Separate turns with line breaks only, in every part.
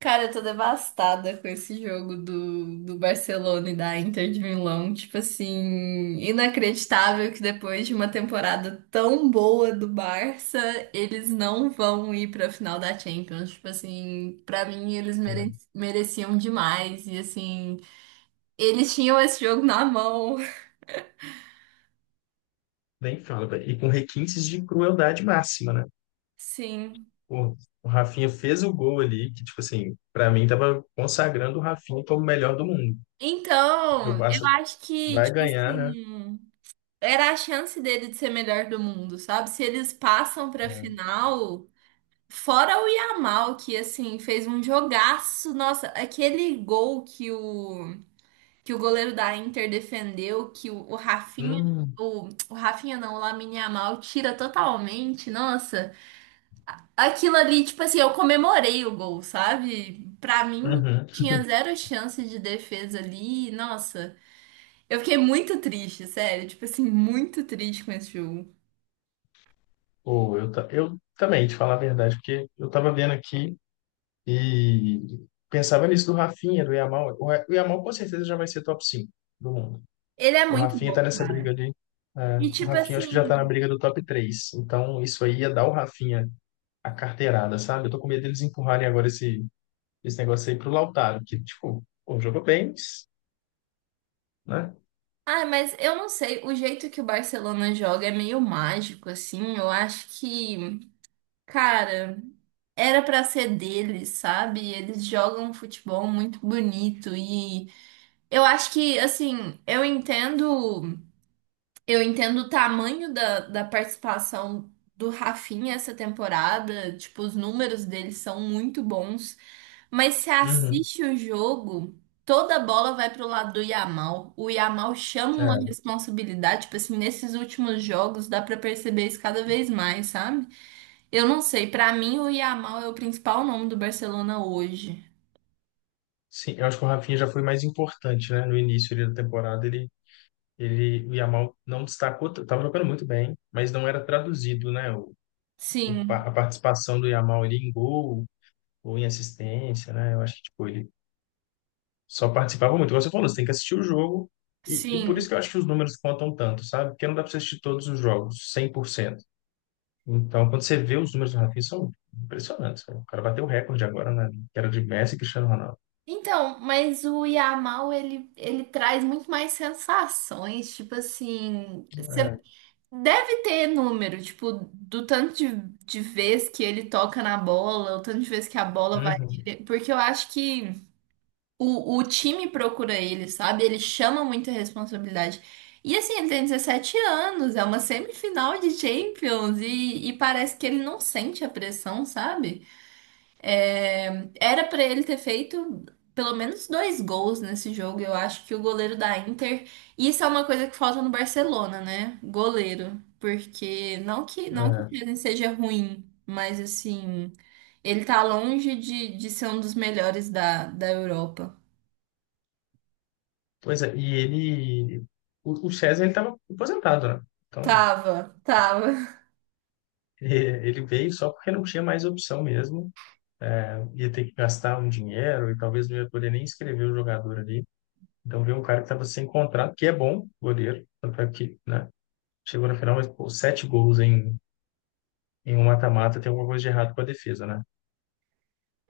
Cara, eu tô devastada com esse jogo do Barcelona e da Inter de Milão. Tipo assim, inacreditável que depois de uma temporada tão boa do Barça, eles não vão ir pra final da Champions. Tipo assim, pra mim eles mere-
Não,
mereciam demais. E assim, eles tinham esse jogo na mão.
nem fala, velho. E com requintes de crueldade máxima, né?
Sim.
Pô, o Rafinha fez o gol ali, que, tipo assim, pra mim tava consagrando o Rafinha como o melhor do mundo. Porque o
Então, eu
Barça
acho que,
vai
tipo
ganhar, né?
assim, era a chance dele de ser melhor do mundo, sabe? Se eles passam pra final. Fora o Yamal, que assim fez um jogaço. Nossa, aquele gol que o goleiro da Inter defendeu, que
Hum.
o Rafinha não, o Lamine Yamal tira totalmente. Nossa, aquilo ali, tipo assim, eu comemorei o gol, sabe? Pra mim,
Uhum.
tinha zero chance de defesa ali. Nossa, eu fiquei muito triste, sério. Tipo assim, muito triste com esse jogo.
Pô, eu também, te falar a verdade, porque eu tava vendo aqui e pensava nisso do Rafinha, do Yamal. O Yamal com certeza já vai ser top 5 do mundo.
Ele é
O
muito
Rafinha
bom,
tá nessa briga
cara.
ali. É,
E
o
tipo
Rafinha acho que
assim.
já tá na briga do top 3. Então, isso aí ia dar o Rafinha a carteirada, sabe? Eu tô com medo deles empurrarem agora esse negócio aí pro Lautaro, que, tipo, pô, jogou bem, mas, né?
Ah, mas eu não sei, o jeito que o Barcelona joga é meio mágico, assim. Eu acho que, cara, era pra ser deles, sabe? Eles jogam um futebol muito bonito e eu acho que, assim, eu entendo. Eu entendo o tamanho da participação do Rafinha essa temporada, tipo, os números dele são muito bons, mas se
Uhum.
assiste o jogo, toda a bola vai pro lado do Yamal. O Yamal chama uma
É.
responsabilidade, tipo assim, nesses últimos jogos dá pra perceber isso cada vez mais, sabe? Eu não sei, pra mim o Yamal é o principal nome do Barcelona hoje.
Sim, eu acho que o Rafinha já foi mais importante, né? No início ali da temporada, o Yamal não destacou, tava jogando muito bem, mas não era traduzido, né? O, o pa-
Sim,
a participação do Yamal ali em gol ou em assistência, né? Eu acho que, tipo, ele só participava muito. Como você falou, você tem que assistir o jogo, e por isso
sim.
que eu acho que os números contam tanto, sabe? Porque não dá pra você assistir todos os jogos, 100%. Então, quando você vê os números do Rafinha, são impressionantes, cara. O cara bateu o recorde agora, né? Que era de Messi e Cristiano Ronaldo.
Então, mas o Yamal, ele traz muito mais sensações, tipo assim, você
É.
deve ter número, tipo, do tanto de vez que ele toca na bola, o tanto de vez que a bola vai
Uhum,
nele, porque eu acho que o time procura ele, sabe? Ele chama muita responsabilidade. E assim, ele tem 17 anos, é uma semifinal de Champions, e parece que ele não sente a pressão, sabe? É, era para ele ter feito pelo menos 2 gols nesse jogo. Eu acho que o goleiro da Inter. Isso é uma coisa que falta no Barcelona, né? Goleiro. Porque não que não que o
é.
Chesney seja ruim, mas assim, ele tá longe de ser um dos melhores da, da Europa.
Pois é, e ele... O César, ele estava aposentado, né? Então,
Tava, tava.
e- ele veio só porque não tinha mais opção mesmo. Ia ter que gastar um dinheiro e talvez não ia poder nem inscrever o jogador ali. Então, veio um cara que estava sem contrato, que é bom, goleiro, tanto é que, né? Chegou na final, mas, pô, sete gols em, em um mata-mata, tem alguma coisa de errado com a defesa, né?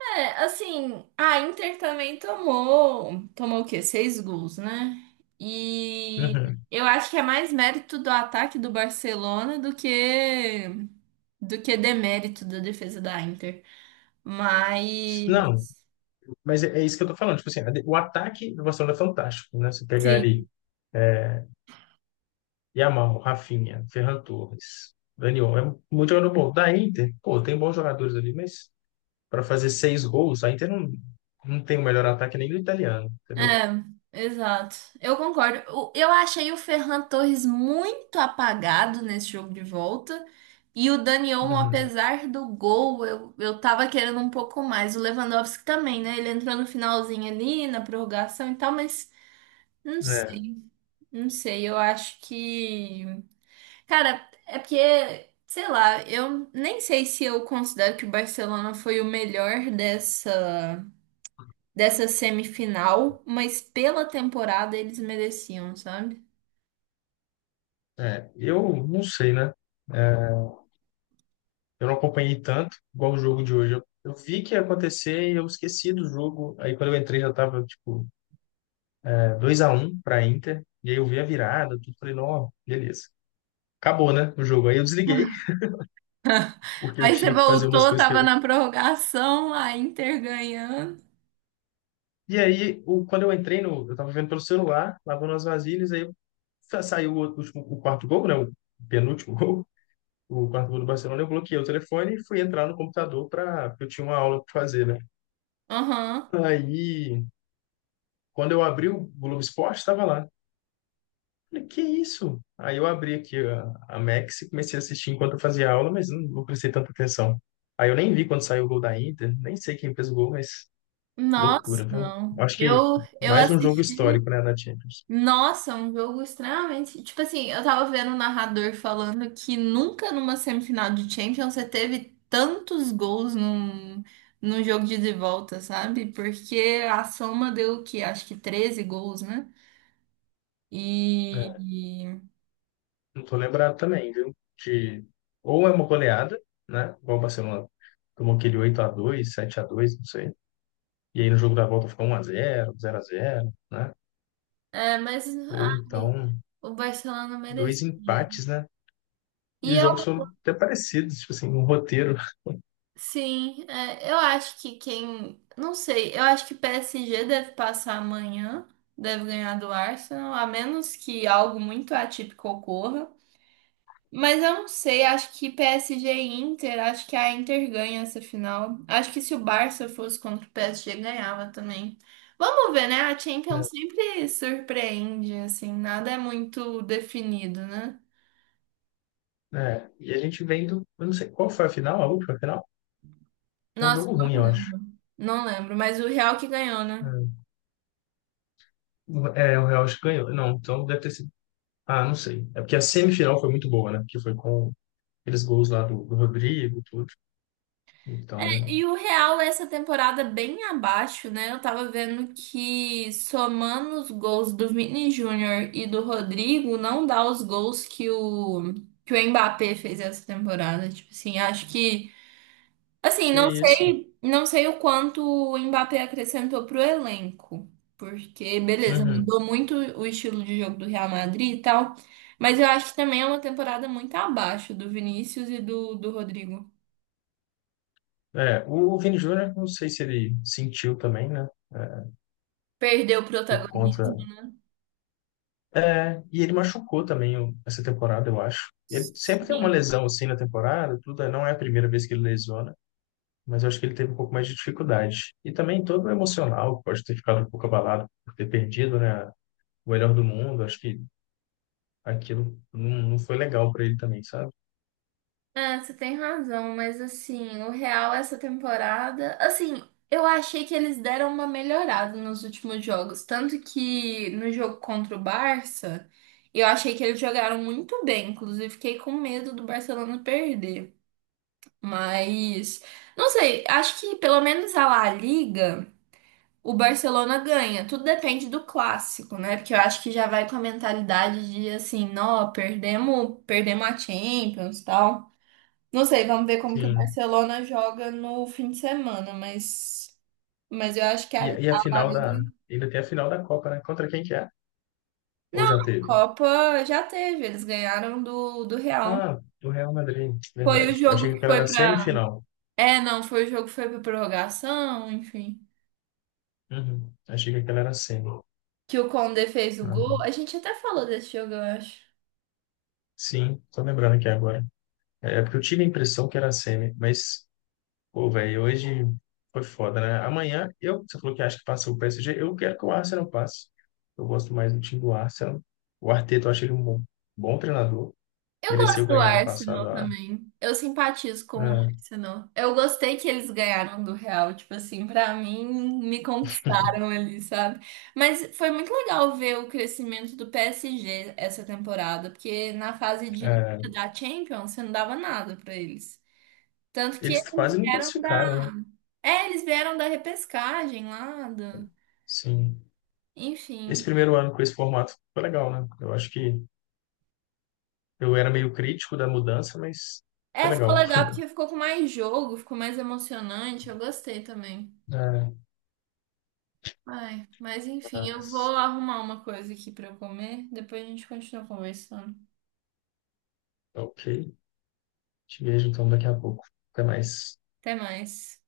É, assim, a Inter também tomou, tomou o quê? 6 gols, né? E
Uhum.
eu acho que é mais mérito do ataque do Barcelona do que demérito da defesa da Inter.
Não,
Mas
mas é isso que eu tô falando. Tipo assim, né, o ataque do Barcelona é fantástico, né? Você pegar
sim,
ali Yamal, Rafinha, Ferran Torres, Daniel, é muito jogador bom. Da Inter, pô, tem bons jogadores ali, mas para fazer seis gols, a Inter não, não tem o melhor ataque nem do italiano, entendeu?
é, exato. Eu concordo. O- Eu achei o Ferran Torres muito apagado nesse jogo de volta. E o Dani Olmo,
Uhum.
apesar do gol, eu tava querendo um pouco mais. O Lewandowski também, né? Ele entrou no finalzinho ali, na prorrogação e tal, mas não
É,
sei, não sei. Eu acho que. Cara, é porque, sei lá, eu nem sei se eu considero que o Barcelona foi o melhor dessa dessa semifinal, mas pela temporada eles mereciam, sabe?
eu não sei, né? É, eu não acompanhei tanto, igual o jogo de hoje. Eu vi que ia acontecer e eu esqueci do jogo. Aí quando eu entrei já tava, tipo, é, 2-1 para Inter. E aí eu vi a virada, tudo. Falei, não, beleza, acabou, né, o jogo. Aí eu desliguei, porque eu
Aí você
tinha que fazer umas
voltou,
coisas que
tava
eu...
na prorrogação, a Inter ganhando.
E aí, o, quando eu entrei no... Eu tava vendo pelo celular, lavando as vasilhas, aí saiu o último, o quarto gol, né, o penúltimo gol, o quarto gol do Barcelona. Eu bloqueei o telefone e fui entrar no computador, para eu tinha uma aula para fazer, né.
Aham.
Aí, quando eu abri o Globo Esporte, estava lá. Falei, que isso? Aí eu abri aqui a Max e comecei a assistir enquanto eu fazia aula, mas não, não prestei tanta atenção. Aí eu nem vi quando saiu o gol da Inter, nem sei quem fez o gol, mas... Loucura,
Nossa,
viu?
não.
Acho que
Eu
mais um jogo
assisti.
histórico, né, na Champions.
Nossa, um jogo extremamente. Tipo assim, eu tava vendo o narrador falando que nunca numa semifinal de Champions você teve tantos gols num, num jogo de ida e volta, sabe? Porque a soma deu o quê? Acho que 13 gols, né?
É,
E.
não tô lembrado também, viu? Ou é uma goleada, né? Igual o Barcelona tomou aquele 8-2, 7-2, não sei. E aí no jogo da volta ficou 1-0, 0-0, né?
É, mas
Ou
ai,
então
o Barcelona merecia.
dois empates, né? E
E
os
eu,
jogos foram até parecidos, tipo assim, um roteiro.
sim, é, eu acho que quem. Não sei, eu acho que PSG deve passar amanhã, deve ganhar do Arsenal, a menos que algo muito atípico ocorra. Mas eu não sei, acho que PSG e Inter, acho que a Inter ganha essa final. Acho que se o Barça fosse contra o PSG, ganhava também. Vamos ver, né? A
Né?
Champions sempre surpreende, assim, nada é muito definido, né?
É, e a gente vendo, eu não sei qual foi a final, a última final? Foi um
Nossa,
jogo ruim,
não
eu acho.
lembro. Não lembro, mas o Real que ganhou, né?
É, o Real acho que ganhou. Não, então deve ter sido... Ah, não sei. É porque a semifinal foi muito boa, né? Porque foi com aqueles gols lá do Rodrigo, tudo. Então,
E o Real, essa temporada bem abaixo, né? Eu tava vendo que somando os gols do Vini Júnior e do Rodrigo, não dá os gols que o Mbappé fez essa temporada. Tipo assim, acho que assim,
que
não
isso.
sei, não sei o quanto o Mbappé acrescentou pro elenco, porque beleza,
Uhum.
mudou muito o estilo de jogo do Real Madrid e tal, mas eu acho que também é uma temporada muito abaixo do Vinícius e do Rodrigo.
É, o Vini Júnior, não sei se ele sentiu também, né? É,
Perdeu o
por
protagonismo.
conta. É, e ele machucou também essa temporada, eu acho. Ele sempre tem uma lesão assim na temporada, tudo. É, não é a primeira vez que ele lesiona, mas eu acho que ele teve um pouco mais de dificuldade. E também todo o emocional, pode ter ficado um pouco abalado por ter perdido, né? O melhor do mundo. Acho que aquilo não, não foi legal para ele também, sabe?
É, você tem razão, mas assim, o Real essa temporada, assim, eu achei que eles deram uma melhorada nos últimos jogos, tanto que no jogo contra o Barça, eu achei que eles jogaram muito bem, inclusive fiquei com medo do Barcelona perder. Mas não sei, acho que pelo menos a La Liga, o Barcelona ganha. Tudo depende do clássico, né? Porque eu acho que já vai com a mentalidade de assim, não, perdemos, perdemos a Champions, tal. Não sei, vamos ver como que o
Sim.
Barcelona joga no fim de semana, mas eu acho que
E,
a,
e a
a La
final da...
Liga.
Ainda tem a final da Copa, né? Contra quem que é? Ou
Não,
já
a
teve?
Copa já teve, eles ganharam do Real.
Ah, do Real Madrid,
Foi o
verdade. Eu achei
jogo
que
que
aquela
foi
era
pra.
semifinal.
É, não, foi o jogo que foi pra prorrogação, enfim.
Uhum. Achei que aquela era semi.
Que o Conde fez o
Ah,
gol.
não.
A gente até falou desse jogo, eu acho.
Sim, tô lembrando aqui agora. É porque eu tive a impressão que era semi, mas, pô, velho, hoje foi foda, né? Amanhã, eu, você falou que acha que passa o PSG, eu quero que o Arsenal passe. Eu gosto mais do time do Arsenal. O Arteta, eu acho ele um bom, bom treinador.
Eu
Mereceu
gosto do
ganhar no passado
Arsenal também. Eu simpatizo com o
a-
Arsenal. Eu gostei que eles ganharam do Real, tipo assim, pra mim me conquistaram ali, sabe? Mas foi muito legal ver o crescimento do PSG essa temporada, porque na fase de
a-
da Champions você não dava nada pra eles. Tanto que
eles
eles
quase não
vieram da,
classificaram, né?
é, eles vieram da repescagem lá, do...
Sim. Esse
enfim.
primeiro ano com esse formato foi legal, né? Eu acho que eu era meio crítico da mudança, mas foi
É, ficou
legal.
legal porque ficou com mais jogo, ficou mais emocionante. Eu gostei também.
É,
Ai, mas enfim, eu vou
mas,
arrumar uma coisa aqui pra eu comer. Depois a gente continua conversando.
ok. Te vejo então daqui a pouco. Até mais.
Até mais.